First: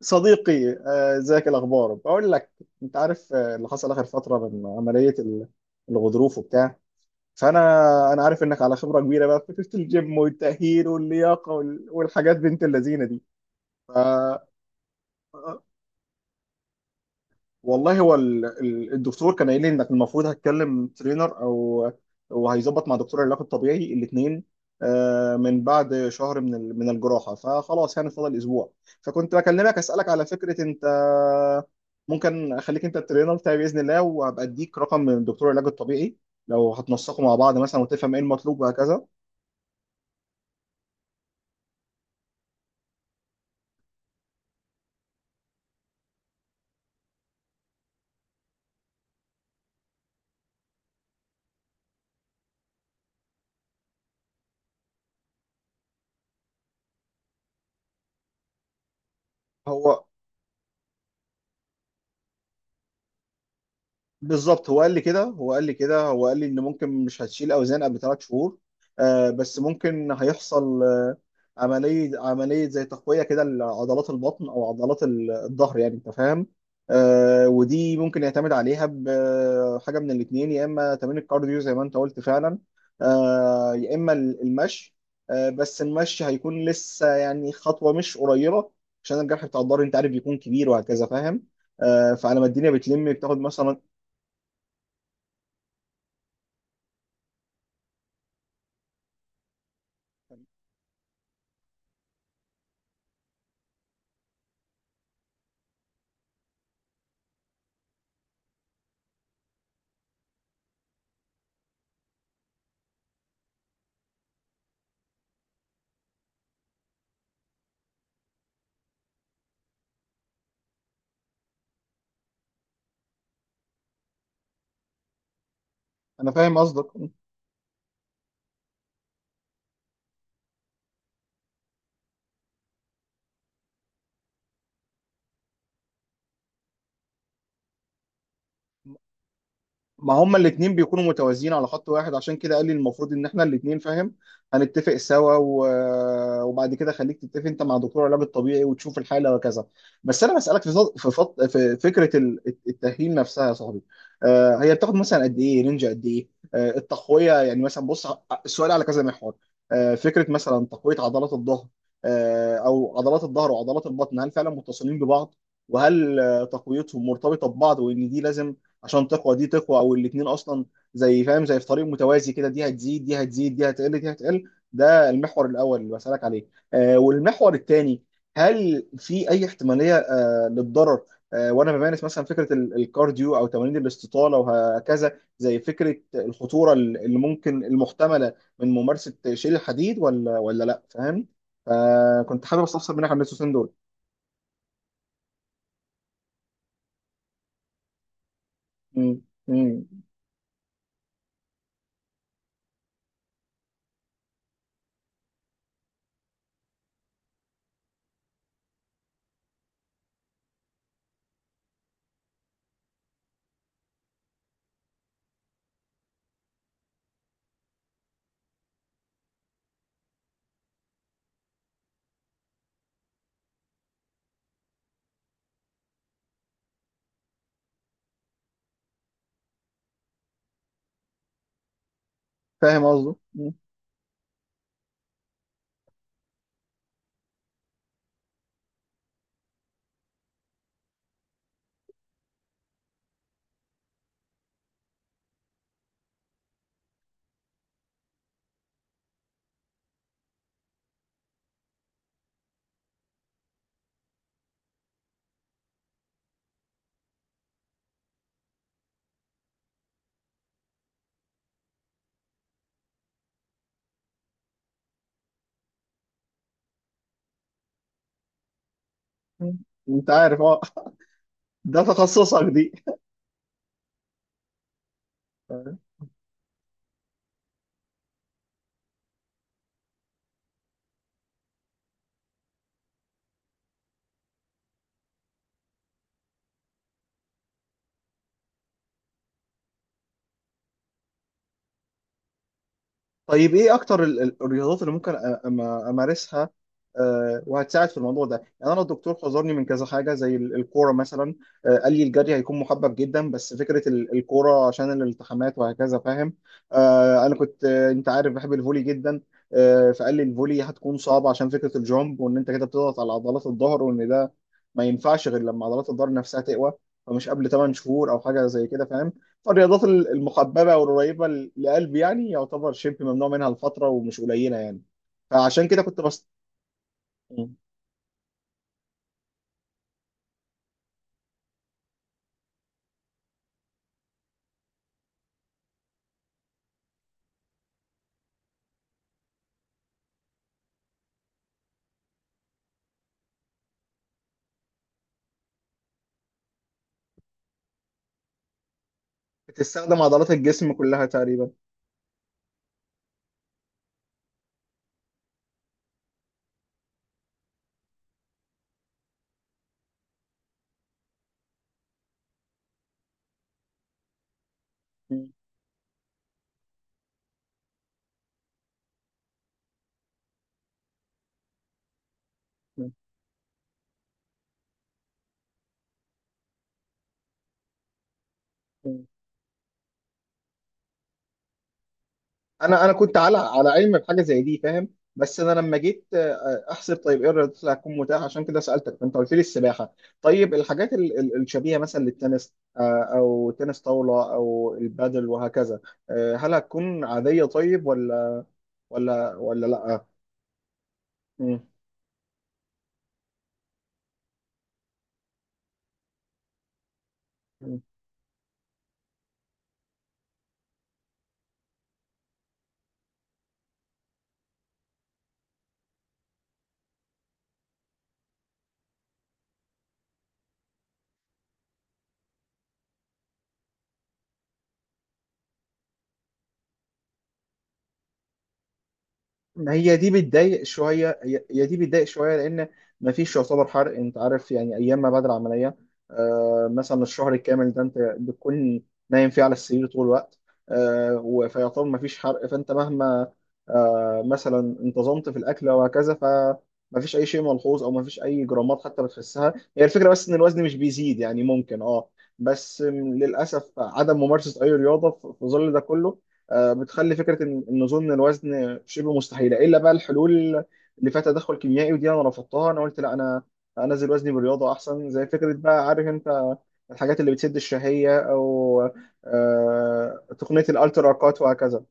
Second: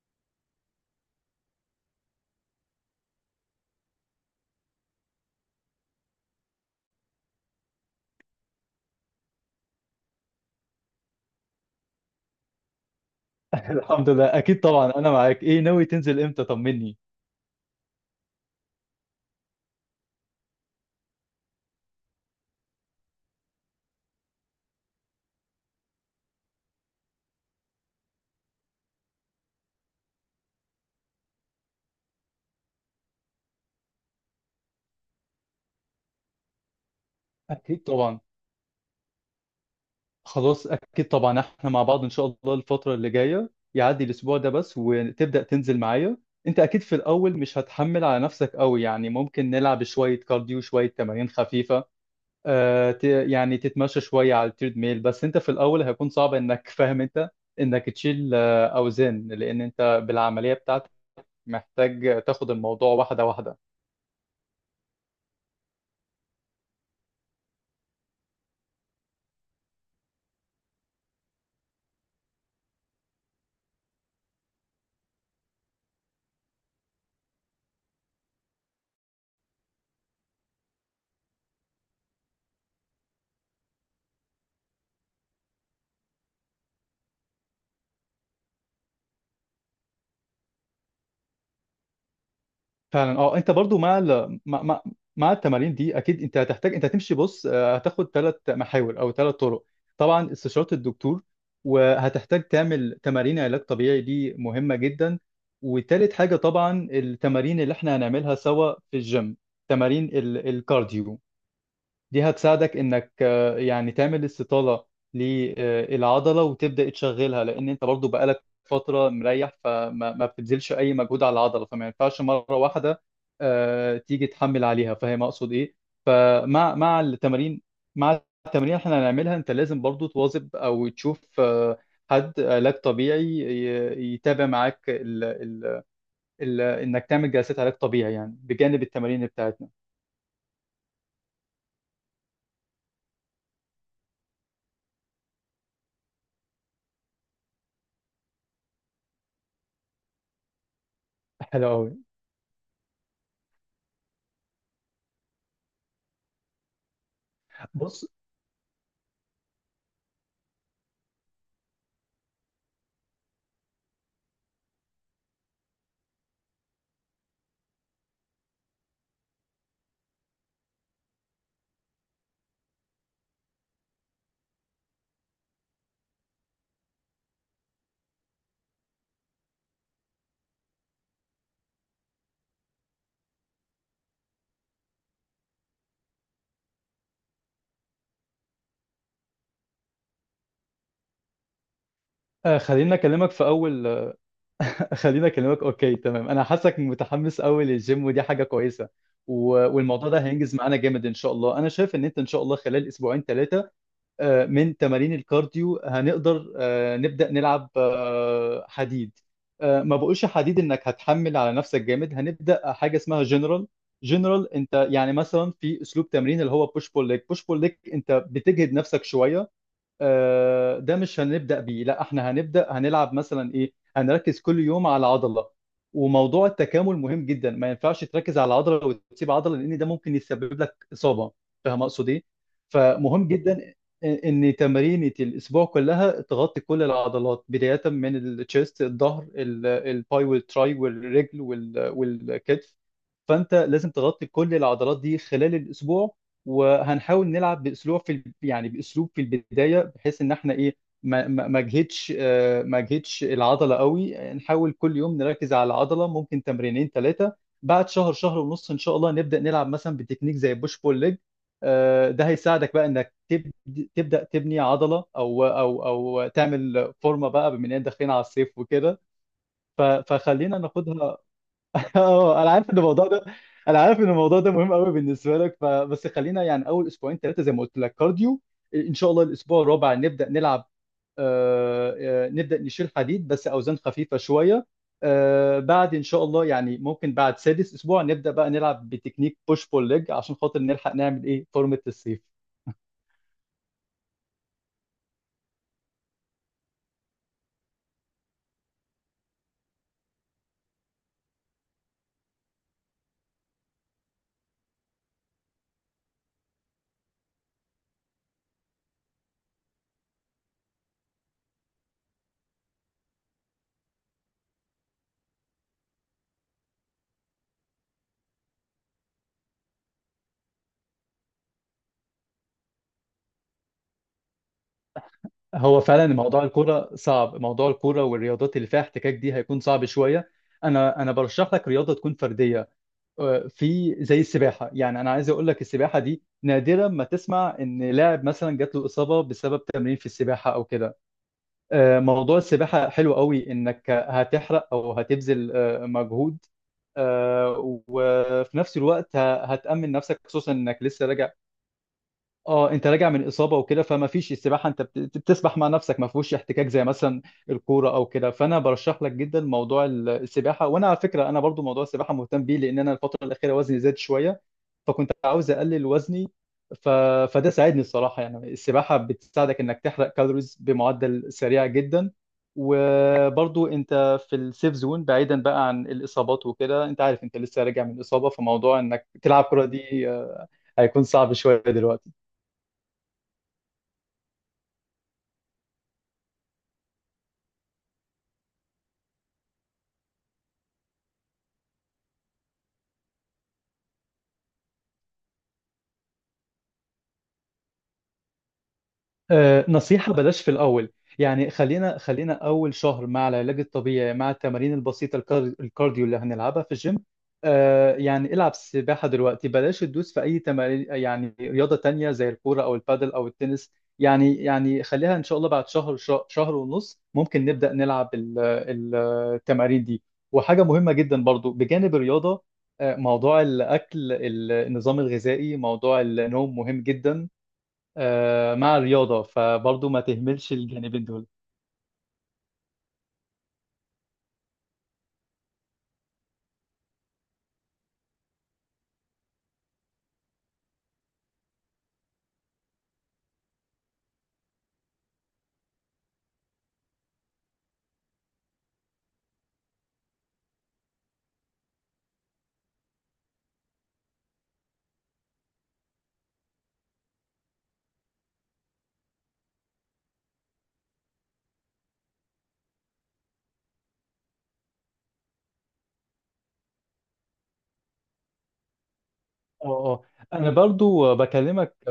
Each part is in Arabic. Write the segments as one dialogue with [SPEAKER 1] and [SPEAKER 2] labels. [SPEAKER 1] صديقي، ازيك، إيه الاخبار؟ بقول لك انت عارف، اللي حصل اخر فتره من عمليه الغضروف وبتاع. فانا انا عارف انك على خبره كبيره بقى في فكره الجيم والتاهيل واللياقه والحاجات بنت اللذينه دي. ف
[SPEAKER 2] الحمد لله، اكيد طبعا انا معاك. ايه
[SPEAKER 1] آه،
[SPEAKER 2] ناوي تنزل امتى؟ طمني.
[SPEAKER 1] والله هو الدكتور كان قايل لي انك المفروض هتكلم ترينر او وهيظبط مع دكتور العلاج الطبيعي الاثنين من بعد شهر من الجراحه، فخلاص يعني فاضل اسبوع. فكنت بكلمك اسالك، على فكره انت ممكن اخليك انت الترينر بتاعي باذن الله، وهبقى اديك رقم من دكتور العلاج الطبيعي لو هتنسقوا مع بعض مثلا
[SPEAKER 2] اكيد
[SPEAKER 1] وتفهم
[SPEAKER 2] طبعا.
[SPEAKER 1] ايه المطلوب وهكذا.
[SPEAKER 2] خلاص اكيد طبعا، احنا مع بعض ان شاء الله. الفتره اللي جايه يعدي الاسبوع ده بس وتبدا تنزل معايا. انت اكيد في الاول مش هتحمل على نفسك قوي، يعني ممكن نلعب شويه كارديو، شويه تمارين خفيفه. يعني تتمشى شويه على التريد ميل، بس انت في الاول هيكون صعب انك فاهم انت، انك تشيل اوزان لان انت
[SPEAKER 1] هو
[SPEAKER 2] بالعمليه بتاعتك محتاج تاخد الموضوع واحده واحده.
[SPEAKER 1] بالظبط، هو قال لي ان ممكن مش هتشيل اوزان قبل 3 شهور، آه، بس ممكن هيحصل آه عمليه زي تقويه كده لعضلات البطن او عضلات الظهر، يعني انت فاهم. آه، ودي ممكن يعتمد عليها بحاجه من الاثنين، يا اما تمرين الكارديو زي ما انت قلت فعلا، آه، يا اما المشي. آه، بس المشي هيكون لسه يعني خطوه مش قريبه عشان الجرح بتاع الظهر انت عارف بيكون كبير وهكذا، فاهم؟ آه، فعلى ما الدنيا بتلم
[SPEAKER 2] فعلا اه،
[SPEAKER 1] بتاخد
[SPEAKER 2] انت برضو
[SPEAKER 1] مثلا.
[SPEAKER 2] مع ال... مع مع مع التمارين دي اكيد انت هتحتاج، انت هتمشي، بص هتاخد ثلاث محاور او ثلاث طرق. طبعا استشارة الدكتور، وهتحتاج تعمل تمارين علاج طبيعي دي مهمة جدا. وتالت حاجة طبعا التمارين اللي احنا هنعملها سوا في الجيم، تمارين الكارديو دي هتساعدك انك يعني تعمل استطالة للعضلة وتبدأ تشغلها، لان انت برضو بقالك فترة مريح فما ما بتبذلش اي مجهود على العضلة، فما ينفعش مرة واحدة تيجي تحمل عليها. فاهم اقصد ايه؟
[SPEAKER 1] انا فاهم
[SPEAKER 2] فمع مع
[SPEAKER 1] قصدك.
[SPEAKER 2] التمارين مع التمارين اللي احنا هنعملها انت لازم برضو تواظب او تشوف حد علاج طبيعي يتابع معاك ال ال ال انك تعمل جلسات علاج طبيعي يعني بجانب التمارين بتاعتنا.
[SPEAKER 1] ما هما الاتنين بيكونوا متوازيين على خط واحد، عشان كده قال لي المفروض ان احنا الاتنين فاهم هنتفق سوا و وبعد كده خليك تتفق انت مع دكتور العلاج الطبيعي وتشوف الحاله وكذا. بس انا بسالك في
[SPEAKER 2] حلو
[SPEAKER 1] في
[SPEAKER 2] قوي.
[SPEAKER 1] فكره التاهيل نفسها يا صاحبي. آه، هي بتاخد مثلا قد ايه رينج، قد ايه آه التقويه؟ يعني مثلا
[SPEAKER 2] بص،
[SPEAKER 1] بص، السؤال على كذا محور. آه، فكره مثلا تقويه عضلات الظهر، آه، او عضلات الظهر وعضلات البطن، هل فعلا متصلين ببعض؟ وهل آه، تقويتهم مرتبطه ببعض، وان دي لازم عشان تقوى دي تقوى، او الاثنين اصلا زي، فاهم، زي في طريق متوازي كده، دي هتزيد دي هتزيد، دي هتقل دي هتقل. ده المحور الاول اللي بسالك عليه. آه، والمحور الثاني، هل في اي احتماليه آه للضرر، آه، وانا بمارس مثلا فكره الكارديو او تمارين الاستطاله وهكذا؟ زي فكره الخطوره اللي ممكن المحتمله من ممارسه شيل الحديد، ولا ولا لا، فاهم؟ فكنت
[SPEAKER 2] آه،
[SPEAKER 1] حابب
[SPEAKER 2] خليني
[SPEAKER 1] استفسر منك عن
[SPEAKER 2] اكلمك في
[SPEAKER 1] النسوسين دول.
[SPEAKER 2] اول آه، خليني اكلمك. اوكي تمام، انا حاسك متحمس قوي للجيم ودي حاجه كويسه.
[SPEAKER 1] م-
[SPEAKER 2] و...
[SPEAKER 1] م-
[SPEAKER 2] والموضوع ده هينجز معانا جامد ان شاء الله. انا شايف ان انت ان شاء الله خلال اسبوعين ثلاثه من تمارين الكارديو هنقدر نبدا نلعب حديد. ما بقولش حديد انك هتحمل على نفسك جامد، هنبدا حاجه اسمها جنرال. انت يعني مثلا في اسلوب تمرين اللي هو بوش بول ليج، بوش بول ليج انت بتجهد نفسك شويه. ده مش هنبدأ بيه، لا احنا هنلعب مثلا ايه، هنركز كل يوم على عضلة. وموضوع التكامل مهم جدا، ما ينفعش تركز على عضلة وتسيب عضلة لان ده ممكن يسبب لك إصابة. فاهم اقصد ايه؟
[SPEAKER 1] فاهم قصده.
[SPEAKER 2] فمهم جدا ان تمارين الاسبوع كلها تغطي كل العضلات، بداية من التشيست، الظهر، الباي والتراي والرجل والكتف. فانت لازم تغطي كل العضلات دي خلال الاسبوع. وهنحاول نلعب باسلوب يعني باسلوب في البدايه، بحيث ان احنا ايه، ما اجهدش العضله قوي. نحاول كل يوم نركز على العضله، ممكن تمرينين ثلاثه. بعد شهر، شهر ونص، ان شاء الله نبدا نلعب مثلا بتكنيك زي بوش بول ليج. ده هيساعدك بقى انك تبدا تبني عضله او تعمل فورمه بقى، بما اننا داخلين على الصيف وكده.
[SPEAKER 1] م-
[SPEAKER 2] ف-
[SPEAKER 1] انت عارف،
[SPEAKER 2] فخلينا
[SPEAKER 1] اه،
[SPEAKER 2] ناخدها.
[SPEAKER 1] ده
[SPEAKER 2] اه،
[SPEAKER 1] تخصصك دي.
[SPEAKER 2] انا عارف ان الموضوع ده مهم قوي بالنسبه لك. فبس خلينا يعني اول اسبوعين ثلاثه زي ما قلت لك كارديو، ان شاء الله الاسبوع الرابع نبدا نلعب. آه نبدا نشيل حديد بس اوزان خفيفه شويه. بعد ان شاء الله يعني ممكن بعد سادس اسبوع نبدا بقى نلعب بتكنيك بوش بول ليج عشان خاطر نلحق نعمل ايه فورمه الصيف.
[SPEAKER 1] طيب ايه اكتر الرياضات اللي ممكن امارسها، آه، وهتساعد في الموضوع ده؟ يعني انا الدكتور حذرني من كذا حاجه زي الكوره مثلا. آه، قال لي الجري هيكون محبب جدا، بس فكره الكوره عشان الالتحامات وهكذا، فاهم. آه، انا كنت آه، انت عارف بحب الفولي جدا، آه، فقال لي الفولي هتكون صعبه عشان فكره الجامب، وان انت كده بتضغط على عضلات الظهر، وان ده ما ينفعش غير لما عضلات الظهر نفسها تقوى، فمش قبل 8 شهور او حاجه زي كده، فاهم. الرياضات المحببة والقريبة لقلبي يعني يعتبر شبه ممنوع منها لفترة، ومش قليلة يعني. فعشان
[SPEAKER 2] هو
[SPEAKER 1] كده كنت
[SPEAKER 2] فعلا
[SPEAKER 1] بس.
[SPEAKER 2] موضوع الكوره صعب،
[SPEAKER 1] مم.
[SPEAKER 2] موضوع الكوره والرياضات اللي فيها احتكاك دي هيكون صعب شويه. انا برشح لك رياضه تكون فرديه، في زي السباحه. يعني انا عايز اقول لك السباحه دي، نادرا ما تسمع ان لاعب مثلا جات له اصابه بسبب تمرين في السباحه او كده. موضوع السباحه حلو قوي، انك هتحرق او هتبذل مجهود. آه، وفي نفس الوقت هتأمن
[SPEAKER 1] بتستخدم
[SPEAKER 2] نفسك
[SPEAKER 1] عضلات
[SPEAKER 2] خصوصا
[SPEAKER 1] الجسم
[SPEAKER 2] انك
[SPEAKER 1] كلها
[SPEAKER 2] لسه راجع.
[SPEAKER 1] تقريبا.
[SPEAKER 2] اه، انت راجع من اصابه وكده، فما فيش، السباحه انت بتسبح مع نفسك، ما فيهوش احتكاك زي مثلا الكوره او كده. فانا برشح لك جدا موضوع السباحه. وانا على فكره انا برضو موضوع السباحه مهتم بيه، لان انا الفتره الاخيره وزني زاد شويه فكنت
[SPEAKER 1] مم.
[SPEAKER 2] عاوز اقلل وزني. ف... فده ساعدني الصراحه، يعني السباحه بتساعدك انك تحرق كالوريز بمعدل سريع جدا.
[SPEAKER 1] مم.
[SPEAKER 2] وبرضو انت في السيف زون بعيدا بقى عن الاصابات وكده، انت عارف انت لسه راجع من اصابه، فموضوع
[SPEAKER 1] مم.
[SPEAKER 2] انك تلعب كره دي هيكون صعب شويه دلوقتي.
[SPEAKER 1] انا كنت على علم بحاجة زي دي، فاهم. بس انا لما جيت آه، احسب طيب ايه الرياضات اللي هتكون متاحة، عشان كده سألتك فانت قلت لي السباحة. طيب الحاجات الشبيهة مثلا للتنس، آه، او تنس طاولة او البادل وهكذا، آه، هل هتكون عادية طيب، ولا ولا ولا لا؟
[SPEAKER 2] نصيحة بلاش في الأول. يعني
[SPEAKER 1] مم.
[SPEAKER 2] خلينا أول شهر مع العلاج الطبيعي، مع التمارين البسيطة، الكارديو اللي هنلعبها في الجيم. يعني العب سباحة دلوقتي، بلاش تدوس في أي تمارين يعني رياضة تانية زي الكورة أو البادل أو التنس. يعني خليها إن شاء الله، بعد شهر، شهر ونص ممكن نبدأ نلعب التمارين دي. وحاجة مهمة جدا برضو بجانب الرياضة، موضوع الأكل، النظام الغذائي، موضوع النوم مهم جدا. مع الرياضة،
[SPEAKER 1] ما
[SPEAKER 2] فبرضه
[SPEAKER 1] هي
[SPEAKER 2] ما
[SPEAKER 1] دي
[SPEAKER 2] تهملش
[SPEAKER 1] بتضايق
[SPEAKER 2] الجانبين
[SPEAKER 1] شويه،
[SPEAKER 2] دول.
[SPEAKER 1] هي هي دي بتضايق شويه لان ما فيش يعتبر حرق، انت عارف يعني، ايام ما بعد العمليه آه، مثلا الشهر الكامل ده انت بتكون نايم فيه على السرير طول الوقت، آه، فيعتبر ما فيش حرق. فانت مهما آه مثلا انتظمت في الاكل وهكذا، فما فيش اي شيء ملحوظ او ما فيش اي جرامات حتى بتحسها. هي الفكره بس ان الوزن مش بيزيد، يعني ممكن اه، بس للاسف عدم ممارسه اي رياضه في ظل ده كله، آه، بتخلي فكره ان نزول الوزن شبه مستحيله، الا بقى الحلول اللي فيها تدخل كيميائي، ودي انا رفضتها، انا قلت لا، انا انزل وزني بالرياضه احسن، زي فكره بقى عارف انت الحاجات اللي بتسد الشهيه، او
[SPEAKER 2] اه اه
[SPEAKER 1] آه
[SPEAKER 2] انا
[SPEAKER 1] تقنيه الالترا
[SPEAKER 2] برضه
[SPEAKER 1] كات وهكذا.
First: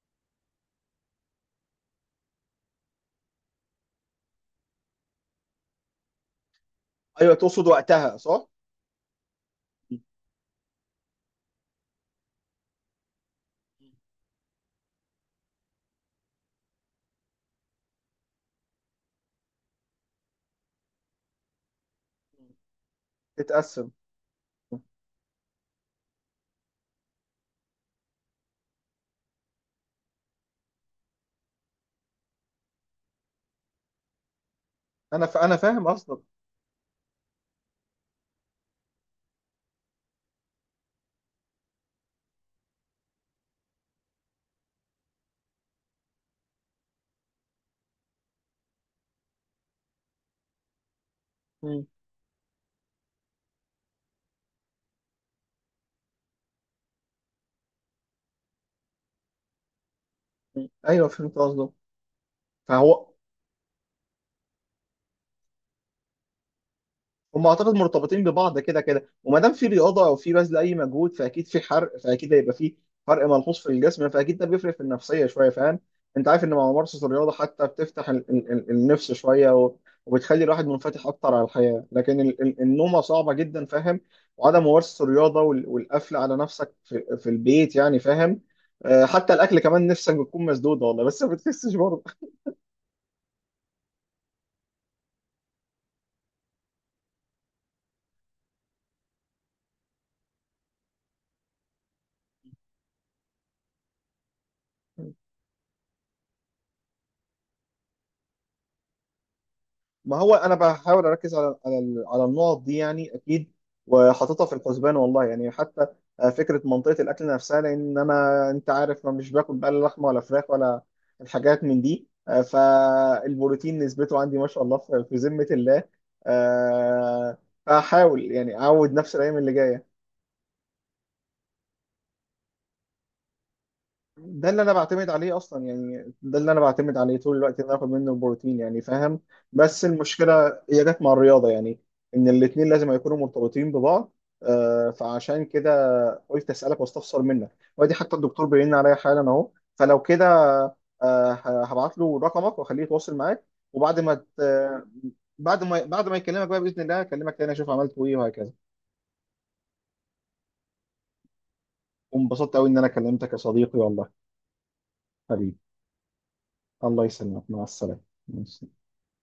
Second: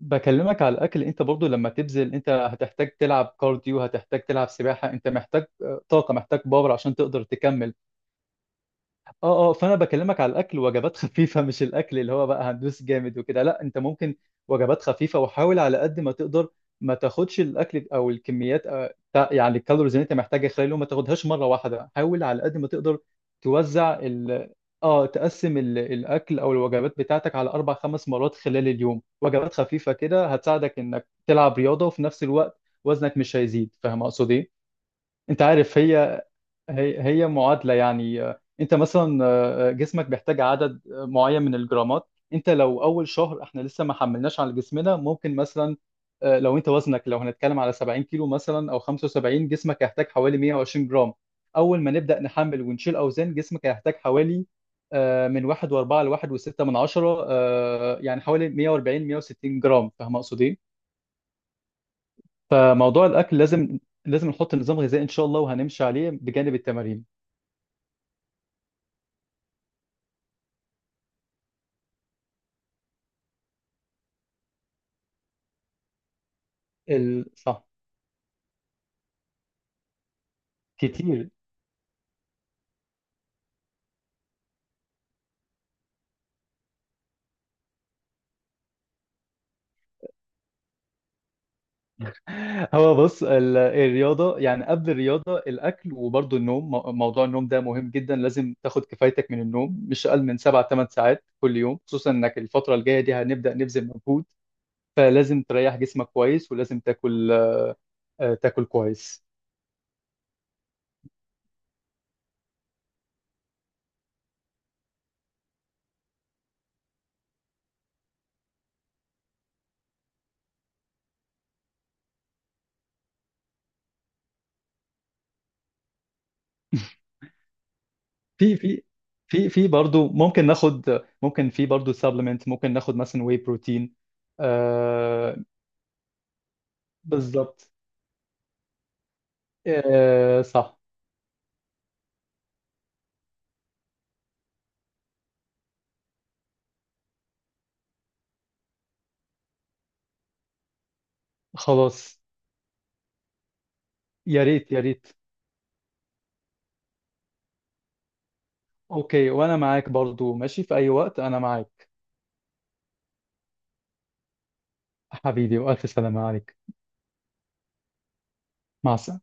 [SPEAKER 2] بكلمك على الاكل، انت برضه لما تبذل انت هتحتاج تلعب كارديو، هتحتاج تلعب سباحة، انت محتاج طاقة، محتاج باور عشان تقدر
[SPEAKER 1] ايوه، تقصد
[SPEAKER 2] تكمل.
[SPEAKER 1] وقتها، صح؟
[SPEAKER 2] اه فانا
[SPEAKER 1] م.
[SPEAKER 2] بكلمك على الاكل، وجبات خفيفه مش الاكل اللي هو بقى هندوس جامد وكده، لا انت ممكن وجبات خفيفه. وحاول على قد ما تقدر ما تاخدش الاكل او الكميات، يعني الكالوريز اللي انت محتاجها خلال اليوم، ما تاخدهاش مره واحده. حاول على قد ما تقدر
[SPEAKER 1] تتقسم.
[SPEAKER 2] توزع ال اه تقسم ال- الاكل او الوجبات بتاعتك على اربع خمس مرات خلال اليوم، وجبات خفيفه كده هتساعدك انك تلعب رياضه، وفي نفس الوقت وزنك مش هيزيد. فاهم اقصد ايه؟ انت
[SPEAKER 1] انا
[SPEAKER 2] عارف
[SPEAKER 1] فاهم قصدك.
[SPEAKER 2] هي معادلة يعني. انت مثلا، جسمك بيحتاج عدد معين من الجرامات. انت لو اول شهر احنا لسه ما حملناش على جسمنا ممكن مثلا، لو انت وزنك لو هنتكلم على 70 كيلو مثلا او 75، جسمك هيحتاج حوالي 120 جرام. اول
[SPEAKER 1] م-
[SPEAKER 2] ما نبدأ نحمل ونشيل اوزان، جسمك هيحتاج حوالي من 1.4 ل 1.6 من عشرة، يعني حوالي 140، 160 جرام. فاهم اقصد
[SPEAKER 1] م.
[SPEAKER 2] ايه؟
[SPEAKER 1] ايوه فهمت قصدك.
[SPEAKER 2] فموضوع
[SPEAKER 1] فهو
[SPEAKER 2] الاكل لازم نحط نظام غذائي ان شاء الله، وهنمشي عليه بجانب التمارين.
[SPEAKER 1] هم اعتقد مرتبطين ببعض كده كده، وما دام في رياضه او في بذل اي مجهود فاكيد في حرق، فاكيد هيبقى في فرق ملحوظ في الجسم، فاكيد ده بيفرق في النفسيه شويه، فاهم. انت عارف ان مع ممارسه الرياضه
[SPEAKER 2] صح.
[SPEAKER 1] حتى بتفتح النفس شويه، وبتخلي الواحد منفتح
[SPEAKER 2] كتير.
[SPEAKER 1] اكتر على الحياه، لكن النومه صعبه جدا، فاهم، وعدم ممارسه الرياضه والقفل على نفسك في البيت يعني، فاهم. آه، حتى الاكل كمان نفسك بتكون مسدوده والله، بس ما بتحسش برضه.
[SPEAKER 2] هو بص الرياضة، يعني قبل الرياضة الأكل وبرضه النوم، موضوع النوم ده مهم جدا، لازم تاخد كفايتك من النوم، مش أقل من سبع ثمان ساعات كل يوم، خصوصا إنك الفترة الجاية دي هنبدأ نبذل مجهود، فلازم تريح جسمك كويس ولازم تاكل تاكل كويس.
[SPEAKER 1] ما هو انا بحاول اركز على على النقط دي يعني اكيد، وحاططها في الحسبان والله يعني، حتى آه، فكره منطقه الاكل نفسها، لان انا انت عارف ما مش باكل بقى لا لحمه ولا فراخ ولا الحاجات من دي، آه، فالبروتين نسبته عندي ما شاء الله في ذمه الله. آه، فاحاول
[SPEAKER 2] في
[SPEAKER 1] يعني
[SPEAKER 2] في
[SPEAKER 1] اعود نفسي الايام
[SPEAKER 2] في
[SPEAKER 1] اللي
[SPEAKER 2] في
[SPEAKER 1] جايه.
[SPEAKER 2] برضه ممكن ناخد، في برضه سبلمنت ممكن ناخد مثلا واي بروتين.
[SPEAKER 1] ده اللي انا بعتمد عليه
[SPEAKER 2] آه
[SPEAKER 1] اصلا يعني، ده اللي انا بعتمد عليه طول الوقت، ان
[SPEAKER 2] بالظبط.
[SPEAKER 1] أنا اخد منه البروتين يعني، فاهم. بس المشكله
[SPEAKER 2] صح.
[SPEAKER 1] هي جت مع الرياضه يعني، ان الاثنين لازم يكونوا مرتبطين ببعض. آه، فعشان كده قلت اسالك واستفسر منك. وادي حتى الدكتور بيرن عليا حالا اهو، فلو كده آه هبعت له
[SPEAKER 2] خلاص.
[SPEAKER 1] رقمك واخليه يتواصل معاك، وبعد ما
[SPEAKER 2] يا ريت يا ريت.
[SPEAKER 1] بعد ما يكلمك بقى باذن الله اكلمك تاني اشوف عملت ايه وهكذا.
[SPEAKER 2] اوكي، وانا معاك برضو ماشي في اي وقت، انا معاك.
[SPEAKER 1] وانبسطت قوي ان انا كلمتك يا صديقي، والله. حبيبي،
[SPEAKER 2] حبيبي، والف سلامة عليك.
[SPEAKER 1] الله يسلمك، مع السلامه.
[SPEAKER 2] مع السلامة.